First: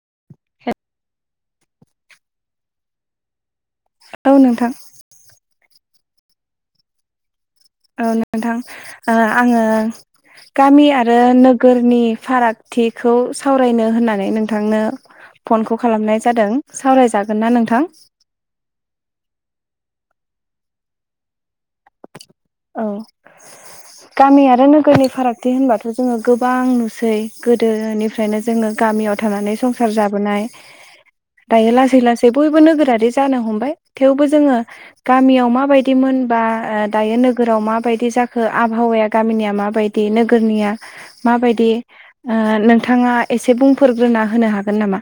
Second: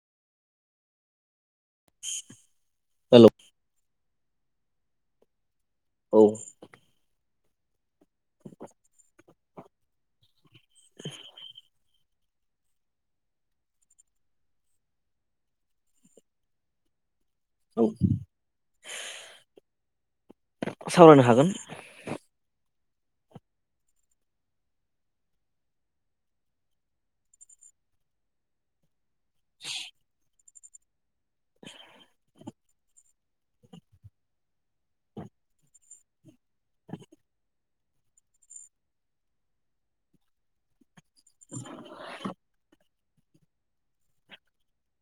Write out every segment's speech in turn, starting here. [inaudible] हेल'? औ नोंथां। औ। औ नोंथां ओ आङो गामि आरो नोगोरनि फारागथिखौ सावरायनो होननानै नोंथांनो फनखौ खालामनाय जादों। सावराय जागोनना नोंथां? औ सावरायनो हागोन। औ। गामि आरो नोगोरनि फारागथि होनबाथ' जोङो गोबां नुसै। गोदोनिफ्रायनो जोङो गामियाव थानानै संसार जाबोनाय। दायो लासै लासै बयबो नोगोरारि जानो हमबाय। थेवबो जोङो गामियाव माबायदिमोन बा दायो नोगोराव माबायदि जाखो आबहावाया गामिनिया माबायदि नोगोरनिया माबायदि ओ नों थाङा एसे बुंफोरग्रोना होनो हागोन नामा?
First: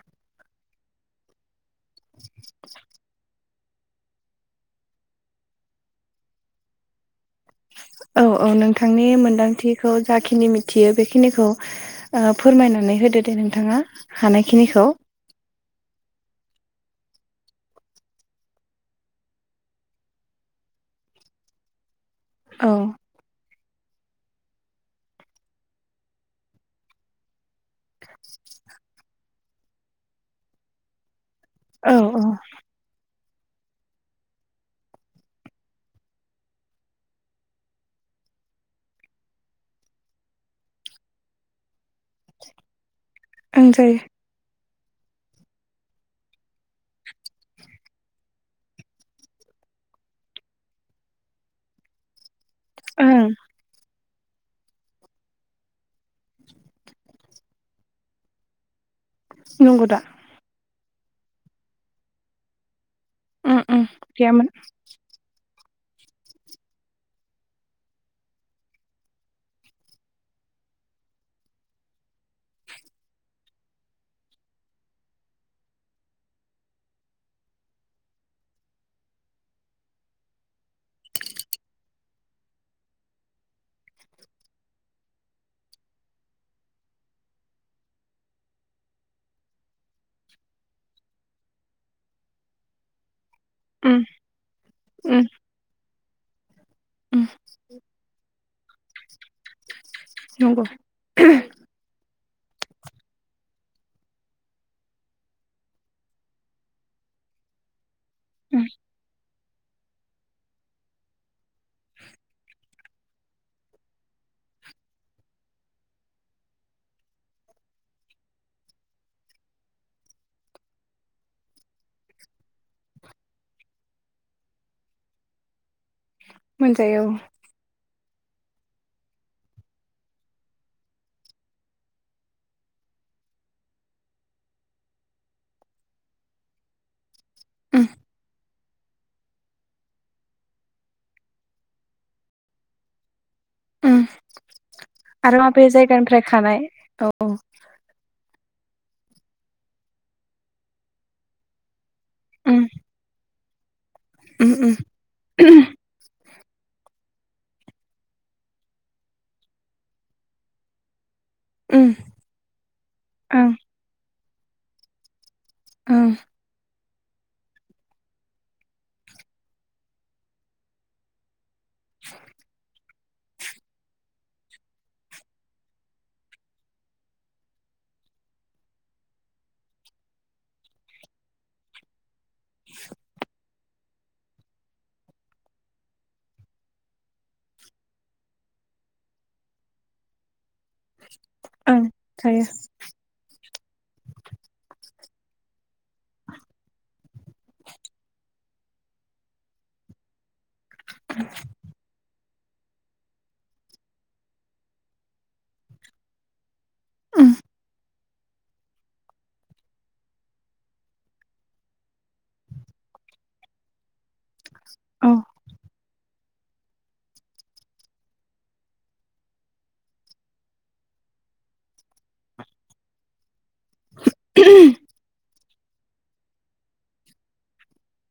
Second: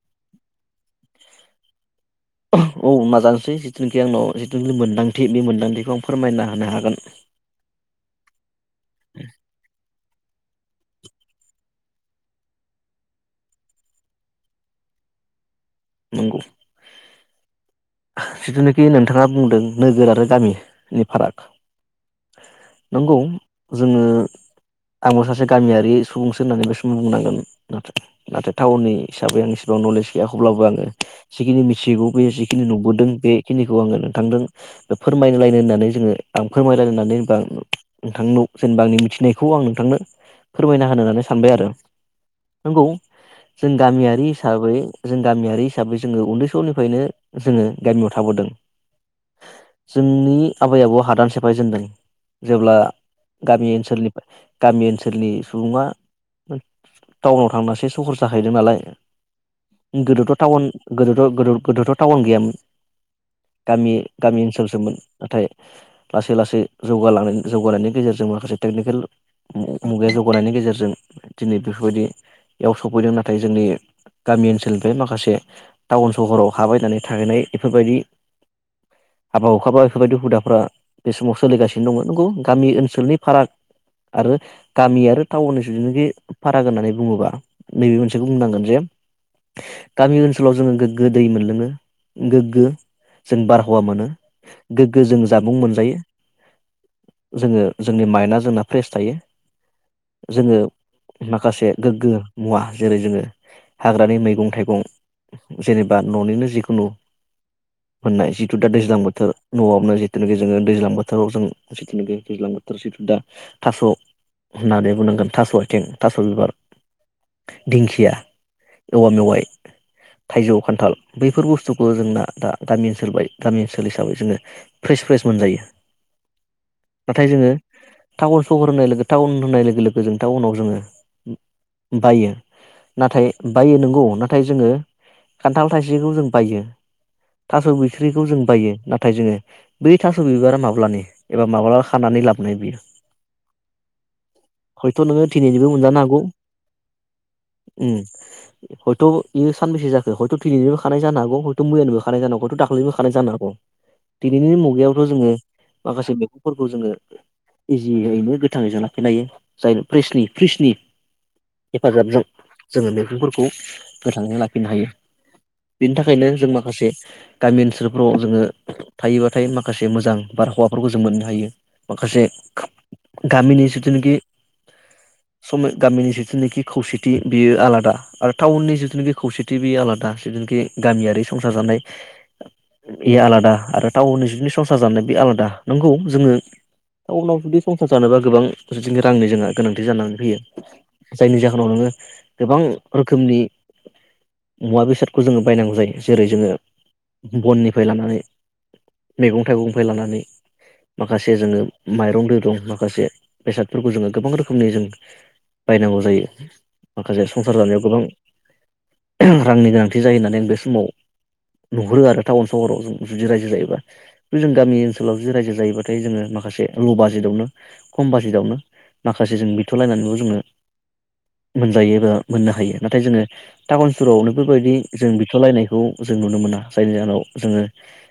औ माजां थि जिथुनाखि आंनाव जिथुनाखि मोन्दांथि बे मोनदांथिखौ आं फोरमायना होनो हागोन। औ औ नोंथांनि मोनदांथि खौ जाखिनि मिथियो बेखिनिखौ ओ फोरमायनानै होदो दे नोंथाङा हानायखिनिखौ। [inaudible] नंगौ। जिथुनाखि नोंथाङा बुंदों नोगोर आरो गामिनि फाराग। औ नंगौ। जोङो आंबो सासे गामियारि सुबुंसो होननानै बे समाव बुंनांगोन। नाथाय नाथाय टाउननि हिसाबै आं इसेबां नलेज गैया हब्लाबो आङो जिखिनि औ मिथिगौ बे औ जिखिनि नुबोदों बे खिनिखौ आङो नोंथांदों फोरमायलायनो होननानै जोङो आं फोरमायलायनानै होननानै बा नोंथांन' जेनेबा आंनि मिथिनायखौ आं नोंथांनो फोरमायना होनो होननानै सानबाय आरो। नंगौ। ओं जों जायो गामियारि हिसाबै जों गामियारि हिसाबै जोङो उन्दै समनिफायनो जोङो गामियाव थाबोदों। जोंनि आबै आबौ हादान सेफायजेनदों। जेब्ला ओं गामि ओनसोलनि गामि ओनसोलनि सुबुङा टाउनाव थांनासो सहर जाहैदों नालाय। नंग' दा। उन गोदोथ' गोदो-गोदोथ' टाउन गैयामोन। उम उम गामि गामि गैयामोन ओनसोलसोमोन। नाथाय [inaudible] लासै लासै जौगालांनाय जौगानायनि गेजेरजों माखासे टेकनिकेल मु-मुगाया जौगानायनि गेजेरजों दिनै बेफोरबायदियाव सफैदों नाथाय जोंनि गामि ओनसोलनिफ्राय मा खासे टाउन सहराव हा बायनानै थाहैनाय एफोरबायदि [unintelligible] हाबा हुखाबा बेफोरबायदि हुदाफोरा बे समाव सोलिगासिनो दंमोन। नंगौ गामि ओनसोलनि फाराग आरो गामि आरो टाउननि जुथुनाखि फाराग होननानै बुङोबा नैबे मोनसेखौ बुंनांगोन जे [unintelligible] गामि ओनसोलाव जोङो गोग्गो दै मोनलोङो, गोग्गो। जों बारहावा उम मोनो गोग्गो उम जों जामुं मोनजायो। उम जोङो जोंनि माइन्डआ जोंना फ्रेस थायो। जोङो नंगौ माखासे गोग्गो मुवा जेरै जोङो हाग्रानि मैगं थाइगं जेनेबा न'निनो जिखुनु मोननाय जिथु उम दा दैज्लां बोथोर न'आवनो जिथुनाखि जोङो दैज्लां बोथोराव जों जिथुनाखि दैज्लां बोथोर जिथु दा थास' होननानै बुंनांगोन थास' आथिं थास' बिबार दिंखिया औवा मेवाइ [inaudible] थाइजौ खान्थाल बैफोर बुस्थुखौ जोंना दा गामि ओनसोल बाय गामि ओनसोल हिसाबै जोङो फ्रेस फ्रेस मोनजायो। मोनजायो औ। नाथाय जोङो टाउन सहर होननाय लोगो टाउन होननाय लोगो-लोगो जों टाउनाव जोङो बायो नाथाय बायो नंगौ ना नाथाय जोङो खान्थाल थाइसेखौ जों बायो थास' उम बिथख्रिखौ जों बायो नाथाय जोङो बै थास' बिबारा माब्लानि एबा माब्ला खानानै लाबोनाय बियो ओम हयथ' नोङो आरो दिनैनिबो माबे मोनजानो हागौ जायगानिफ्राय खानाय औ। औ बेयो सानबसे जाखो हयथ' दिनिबो खानाय जानो हाग हयथ' मोयनिबो खानाय जान हौ हयथ' उम दाखालिबो खानाय जानो हागौ। उम दिनैनि उम मुगायावथ' जोङो माखासे बे फोरखौ जोङो इजियैनो गोथाङै जा लाखिनो हायो जायनो फ्रिसनि-फ्रिसनि उम हेफाजाबजों जोङो मैगंफोरखौ ओं गोथाङैनो लाखिनो हायो बिनि ओं थाखायनो जों माखासे गामि ओनसोलफ्राव जोङो थायोबाथाय माखासे मोजां बारहावाफोरखौ जों मोननो हायो। माखासे गामिनि जिथुनिखि सम गामिनि जिथुनाखि खौसेथि बेयो आलादा आरो टाउननि जिथु जिथुनिखि खौसेथि बे आलादा जिथुनाखि गामियारि संसार जानाय बे आलादा आरो टाउननि बिसोरनि संसार जानायनि आलादा नंगौ जोङो टाउनाव जुदि संसार जानोबा गोबां जोंनो रांनि जोंहा गोनांथि जानानै फैयो। जायनि जाहोनाव ओं नोङो थायो गोबां रोखोमनि मुवा बेसादखौ जोङो बायनांगौ जायो। जेरै जोङो बननिफ्राय लानानै मैगं थाइगंनिफ्राय लानानै माखासे जोङो माइरं दैरं माखासे बेसादफोरखौ जोङो गोबां रोखोमनि जों बायनांगौ जायो। माखासे उम संसार जानायाव गोबां रांनि गोनांथि जायो होननानै आं बे समाव नुहुरो आरो टाउन सहराव जों जुदि रायजो जायोबा बे जों गामि औ ओनसोलाव जुदि रायजो जायोबा फ्राय जोङो माखासे ल' बाजेटआवनो खम बाजेटावनो माखासे जों बिथ'लायनानैबो जोङो मोनजायो एबा मोननो हायो। नाथाय जोङो टाउन सहुरावनो बेफोरबायदि जों बिथ'लायनाय खौ जों नुनो मोना जायनि जाहोनाव जोङो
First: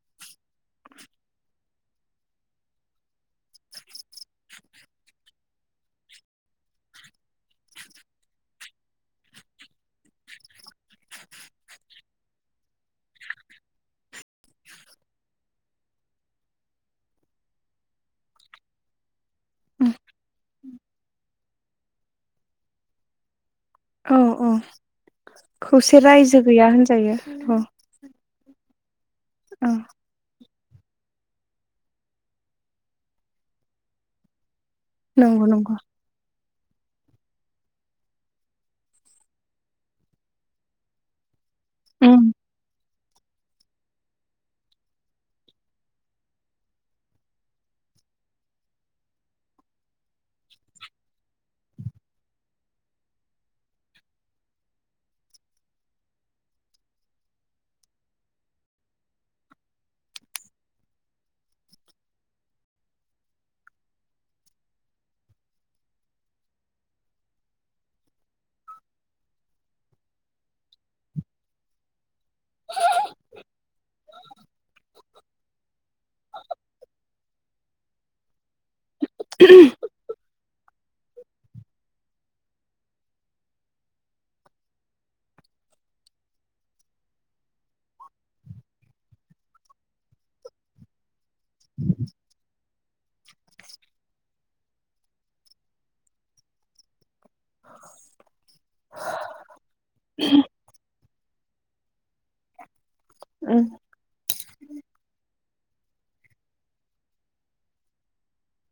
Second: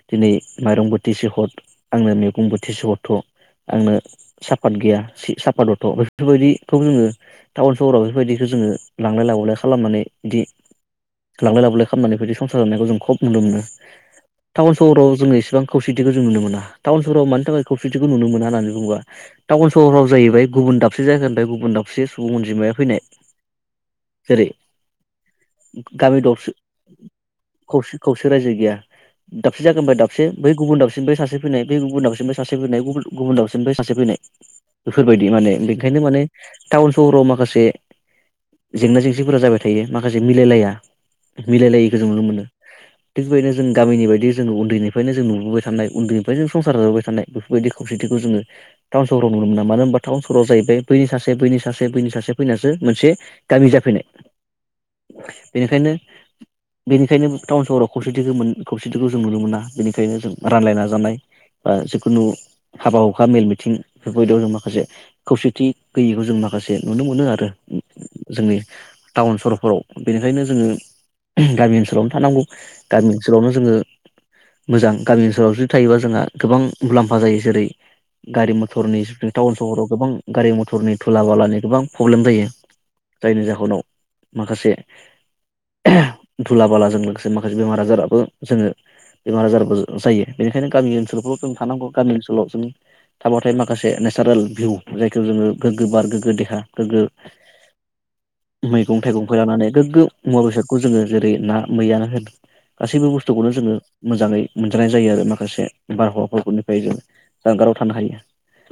दिनै माइरं बोथिसे हर आंनो मैगं बोथिसे हरथ' आंनो सापाट गैया सापात हरथ' बेफोरबायदिखौ जोङो टाउन सहराव बेफोरबायदिखौ जोङो लांलाय लाबोलाय खालामनानै बिदि लांलाय लाबोलाय खालामनानै बायदि संसार जानायखौ जों खम नुनो मोनो। टाउन सहराव जोङो इसेबां खौसेथिखौ जों नुनो मोना टाउन सहराव मानि थाखाय खौसेथिखौ नुनो मोना होननानै बुङोबा। टाउन सहराव जाहैबाय गुबुन दाबसे जायगानिफ्राय गुबुन दाबसे सुबुं अनजिमाया फैनाय। औ। जेरै औ खौसे गामि रायजो दरसे गैया होनजायो औ खौसे खौसे रायजो गैया। दाबसे औ जायगानिफ्राय दाबसे बै गुबुन दाबसेनिफ्राय सासे फैनाय बै गुबुन दाबसेनिफ्राय सासे फैनाय बै गुबुन दाबसेनिफ्राय सासे फैनाय। बेफोरबायदि नंगौ माने नंगौ बेनिखायनो माने टाउन सहराव माखासे जेंना जेंसि फोरा जाबाय थायो माखासे मिलायलाया मिलायलायिखौ जों उम नुनो मोनो। थिग बेबायदिनो जों गामिनि बायदि जों उन्दैनिफ्रायनो जों नुबोबाय थानाय उन्दैनिफ्राय जों संसार जाबोबाय थानाय बेफोरबायदिखौ बिदिखौ जोङो टाउन सहराव नुनो मोना मानो होनबा टाउन सहराव जाहैबाय बैनि सासे बैनि सासे बैनि सासे फैनासो मोनसे गामि जाफैनाय। [inaudible] बेनिखायनो बेनिखायनो टाउन सहराव खौसेथिखौ खौसेथिखौ जों नुनो मोना बेनिखायनो जों रानलायना जानाय बा जिखुनु हाबा हुखा मेल मिथिं बेफोरबायदियाव जों माखासे खौसेथि गैयिखौ जों माखासे नुनो मोनो आरो जोंनि टाउन सहरफोराव बेनिखायनो जोङो गामि ओनसोलावनो थानांगौ गामि ओनसोलावनो जोङो। मोजां गामि ओनसोलाव जुदि थायोबा जोंहा गोबां मुलाम्फा जायो जेरै गारि मथर महरनि टाउन सहराव गोबां गारि मटरनि धुला बालानि गोबां प्रब्लेम जायो। जायनि जाहोनाव माखासे धुला बालाजों लोगोसे माखासे बेमार आजाराबो जोङो बेमार आजारबो जायो। बेनिखायनो गामि ओनसोलफ्राव' जों थानांगौ गामि ओनसोलाव जों थाबाथाय माखासे नेचारेल भिउ जायखौ जोङो गोगो बार गोगो देहा गोगो मैगं थाइगंखौ लानानै गोगो मुवा बेसादखौ जोङो जेरै ना मैयानो होन गासैबो बुस्थुखौनो उम जोङो मोजाङै मोनजानाय जायो। आरो माखासे बारहावानिफ्राय जों जानगाराव थानो हायो।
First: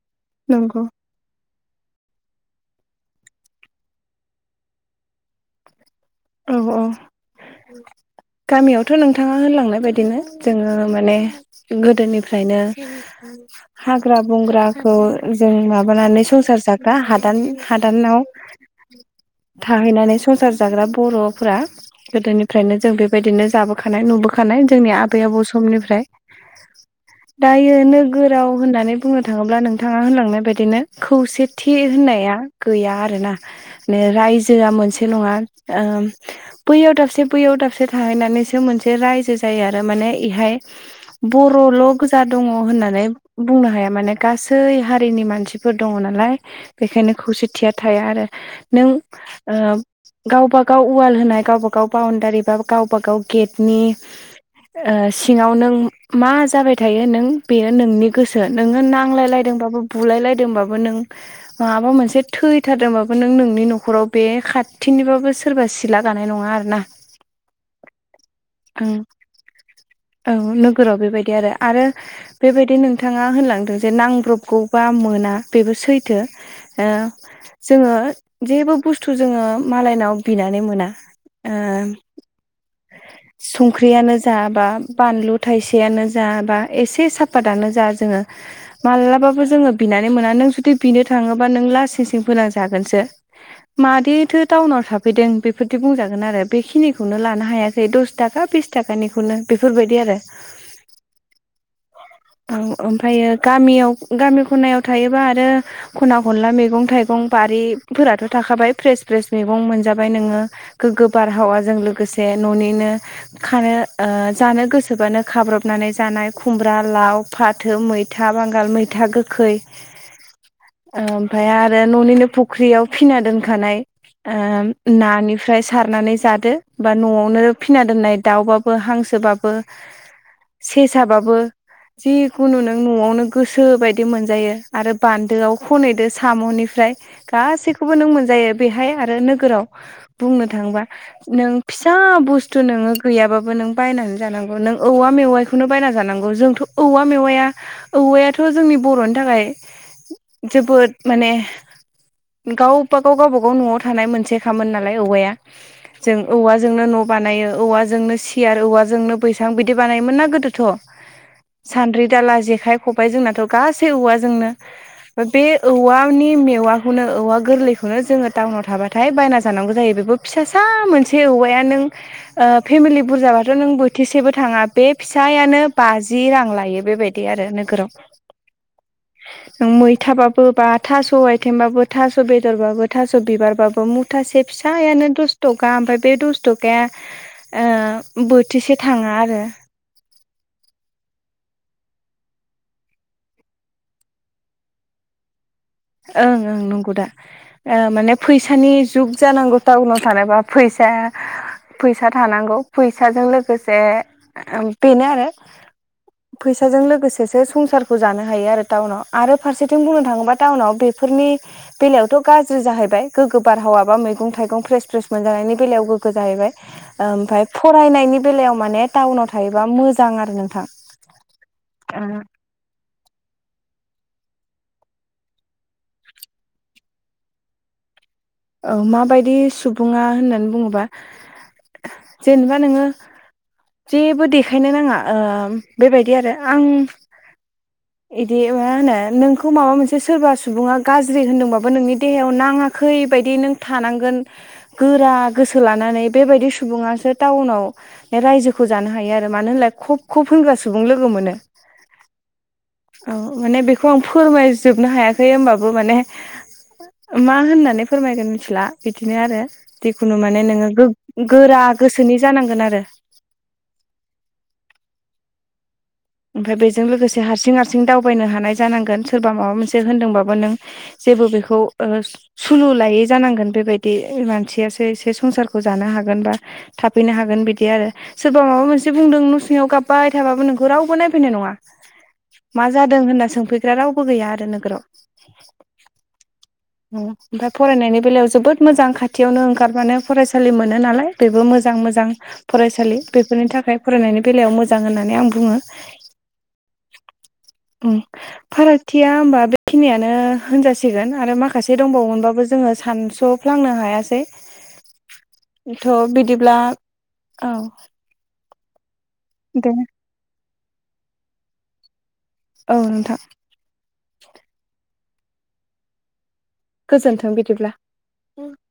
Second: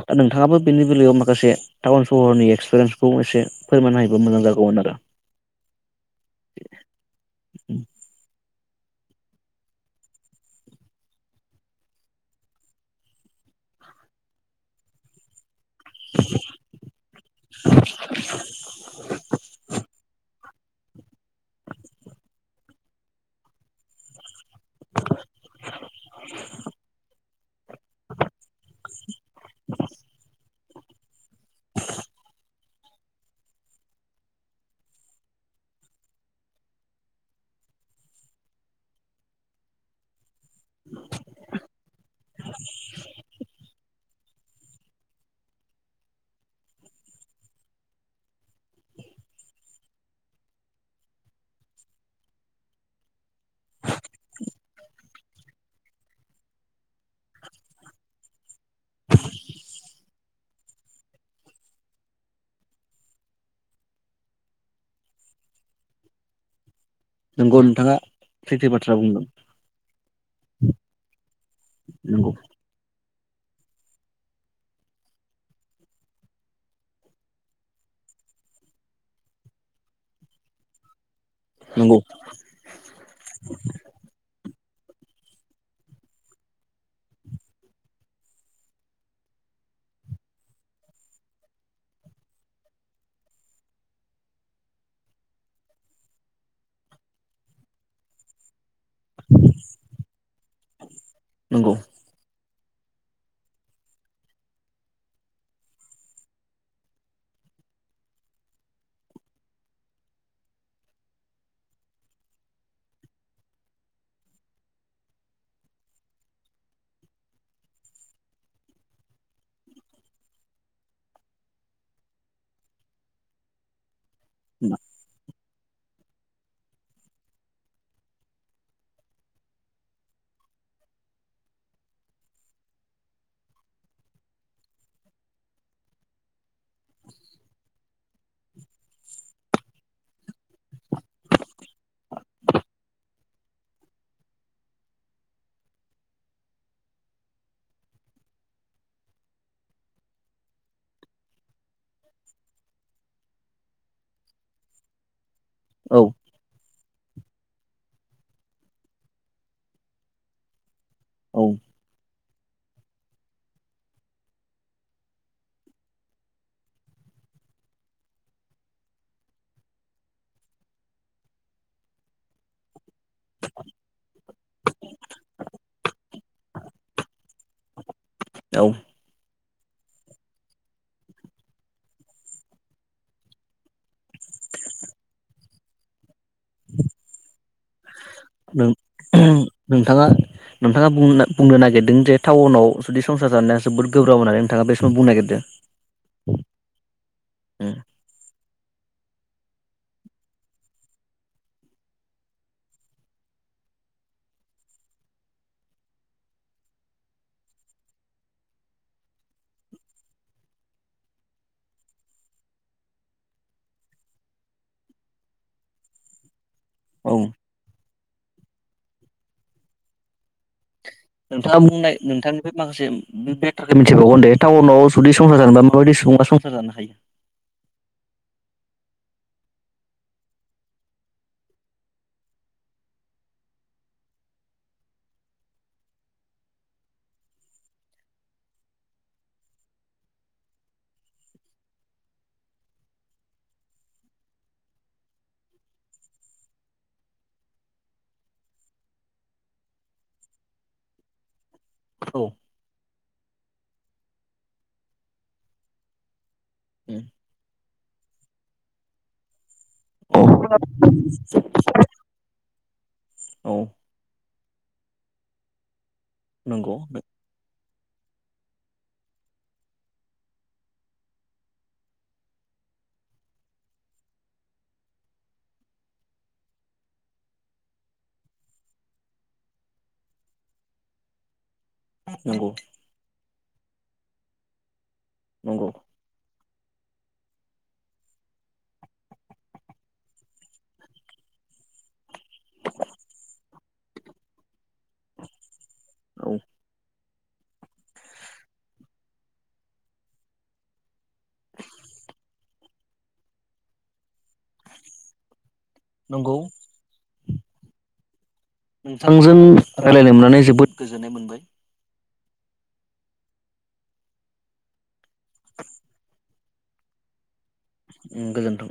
दा नोंथाङाबो नंगौ बेनि बेलायाव माखासे टाउन सहरनि एक्सपिरियेन्सखौ एसे फोरमायनो हायोब्ला मोजां जागौमोन आरो। औ औ। गामियावथ' नोंथाङा होनलांनाय बायदिनो जोङो माने गोदोनिफ्रायनो। हाग्रा बंग्राखौ जों माब संसार जाग्रा हादा हादानाव थाहैनानै संसार जाग बर'फोरा गोदोनिफ्रायनो जों बेबायदिनो जाबोखानाय नुबोख खानाय जोंनि आबै आबौ समनिफ्राय दायो नोगोराव होननानै बुंनो थाङोब्ला नोंथाङा होनलांनाय बायदि बिदिनो खौसेथि होननाया गैया आरोना मे रायजोआ मोनसे नङा ओ बैयाव दाबसे बैयाव दाबसे थाहैनानैसो मोनसे रायजो जायो आरो माने इहाय बर'ल' गोजा दङ होननानै बुंनो हाया माने गासै हारिनि मानसि दङ नालाय बेनिखायनो खौसेथिया थाया आरो नों ओ गावबा गाव उवाल होनाय गावबा गाव बाउणडारि बा गावबा गाव गेटनि ओ सिङाव नों मा जाबाय थायो नों बेयो नोंनि गोसो नोङो नांलायलायदोंबाबो बुलाय बो नों मा मोनसे थैथारदोंबो नों नोंनि न'खाव बे खा थिंनिबाबो सोरबा सिला गानाय नङा आरो ना नोंगौ नोंथाङा सैथि बाथ्रा बुंदों औ नोगोराव बेबायदि आरो आरो नंगौ बेबायदि नों नोंथाङा होनलांदों जे नांब्रबगौबा मोना बेबो सैथो जोङो जेबो बुस्थु जोङो मालायनाव बिनानै मोना ओ नंगौ संख्रियानो जा बा बानलु थाइसेयनो जा बा एसे साफातनो जा जोङो मालाबाबो जोङो बिनानै मोना नों जुदि नों बिनो थांङाब्ला लासिंसिं फोनांजागोन मानोथ एटथ टाउनाव थाफैदों बेफोरदि बुंजागोन आरो बेखिनिखौनो लानो हायाखै दस थाखा बेसा थाखानिखौनो बेफोरबायदि आरो नंगौ औ ओमफ्रायो गामियाव गामि खनायाव थायोबा आरो खना खनला मैगं थाइगं बा फोराथ' थाखाबाय फ्र फ्रेस मैगं मोनजाबाय नोङो गोग्गो बारहावाजों लोगोसे न'निनो खानो जानो गोसोबानो खाब्रबनानै जानाय खुमब्रा लाव फाथो मैथा बांगाल मैथा गोखै ओमफफ्राय आरो न'निनो फुख्रियाव फिना दोनखानाय ओम नानिफ्राय सारनानै जादो बा न'आवनो फिना दोननाय दाउबाबो, हांसोबाबो, सेसाबाबो जिखुनु नों न'आवनो गोसो बायदि मोनजायो। आरो बान्दोआव ख'नैदो साम'नि- फ्राय गासैखौबो नों मोनजायो। बेहाय आरो नोगोराव बुंनो थाङोबा नों फिसा बुस्थु नोङो गैयाबाबो नों बायनानै जानांगौ, नों औवा मेवायखौनो बायना जानांगौ। जोंथ' औवा मेवाया औवायाथ' जोंनि बर'नि थाखाय जोबोद माने गावबा-गाव, गावबा-गाव न'आव थानाय मोनसे खामोन नालाय औवाया। औ जों औवाजोंनो न'- बानायो औवाजोंनो सियार, औवाजोंनो बैसां बिदि बानायोमोन ना गोदोथ'। औ सान्द्रि, दाला, जे- खाइ, खबाय, जोंनाथ' गासै औवा जोंनो। बे औवानि मेवाखौनो औवा गोर- लैखौनो जोङो टाउनाव थाबाथाय बायना जानांगौ जायो, बेबो फिसासा मोनसे औवाया नों ओ फेमिलि बुरजा था- बाथ' नों बोथिसेबो थाङा बे फिसायानो बाजि रां लायो बेबायदि आरो नोगोराव। औ। नों मैथाबाबो, बा थास' आइथेंबाबो, थास' बेदरबाबो, थास' बिबारबाबो मुथासे फिसायानो दसत'का ओमफ्राय बे दसत'काया नों एहम नोंथाङा नोंथाङा बुंनो बुंनो नागिरदों जे टाउनाव जुदि संसार जानाया जोबोद गोब्राब होननानै नोंथाङा बे समाव बुंनो नागिरदो। ओं ओं नंगौ दा, ओ माने फैसानि जुग जानांगौ टाउनाव थानोबा फैसा- फैसा थानांगौ फैसाजों लोगोसे ओ बेनो आरो। फैसाजों लोगोसेसो संसारखौ जानो हायो आरो टाउनाव आरो फारसेथिं बुंनो थाङोबा टाउनाव बेफोरनि बेलायावथ' गाज्रि जाहैबाय, गोगो बारहावा बा मैगं थाइगं फ्रेस फ्रेस मोनजानाय- नि बेलायाव गोगगो जाहैबाय। औ ओमफ्राय फरायनायनि बेलायाव माने टाउनाव थायोबा मोजां आरो नोंथां। नोंथाङा बुंनाय औ नोंथांनिफ्राय माखासे मेटार मिथिबावगोन दे टाउनाव जुदि संसार जानोबा माबायदि सुबुङा संसार जानो हायो? औ, माबायदि सुबुङा होननानै बुङोबा जेनेबा नोङो जेबो देखायनो नाङा ओम बेबायदि आरो आं बिदि मा होनो नोंखौ माबा मोनसे सोरबा सुबुङा गाज्रि होनदोंबाबो नोंनि देहायाव नाङाखै बायदि नों थानांगोन गोरा गोसो लानानै बेबायदि सुबुङासो टाउनाव रायजोखौ जानो हायो आरो। मानो होनलाय खब खब होनग्रा सुबुं लोगो मोनो। औ माने बेखौ आं फोरमायजोबनो हायाखै होमबाबो माने मा होननानै फोरमायगोन मिथिला बिदिनो आरो, जिखुनु माने औ नोङो गो-गोरा गोसोनि जानांगोन आरो। औ। ओमफ्राय नंगौ बेजों लोगोसे हारसिं हार- सिं दावबायनो हानाय जानांगोन, सोरबा माबा मोनसे होनदोंबाबो नों जेबो बेखौ ओ सुलु लायै जानांगोन बेबायदि मानसियासो एसे संसारखौ जानो हागोन बा थाफैनो हागोन बिदि आरो, सोरबा माबा मोनसे बुंदों न' सिङाव गाबबाय थाबाबो नोंखौ रावबो नायफैनाय नङा नंगौ मा जादों होनना सोंफैग्रा रावबो गैया आरो नोगोराव। नंगौ। उम ओमफ्राय फरायनायनि बेलायाव जोबोत मोजां खाथियावनो ओंखारो मोजां मोजां फरायसालि बेफोरनि थाखाय फरायनायनि बेलायाव मोजां होननानै आं बुङो। औ। ओं, फारागथिया होमबा बेखिनियानो होनजासिगोन आरो माखासे दंबावोमोनबाबो जों- जोङो सानस'फ्लांनो हायासै। थ' नंगौ बिदिब्ला औ नोंथांजों दे रायलायनो मोननानै जोबोद गोजोननाय मोनबाय। औ नोंथां। गोजोन्थों बिदिब्ला। उम गोजोन्थों।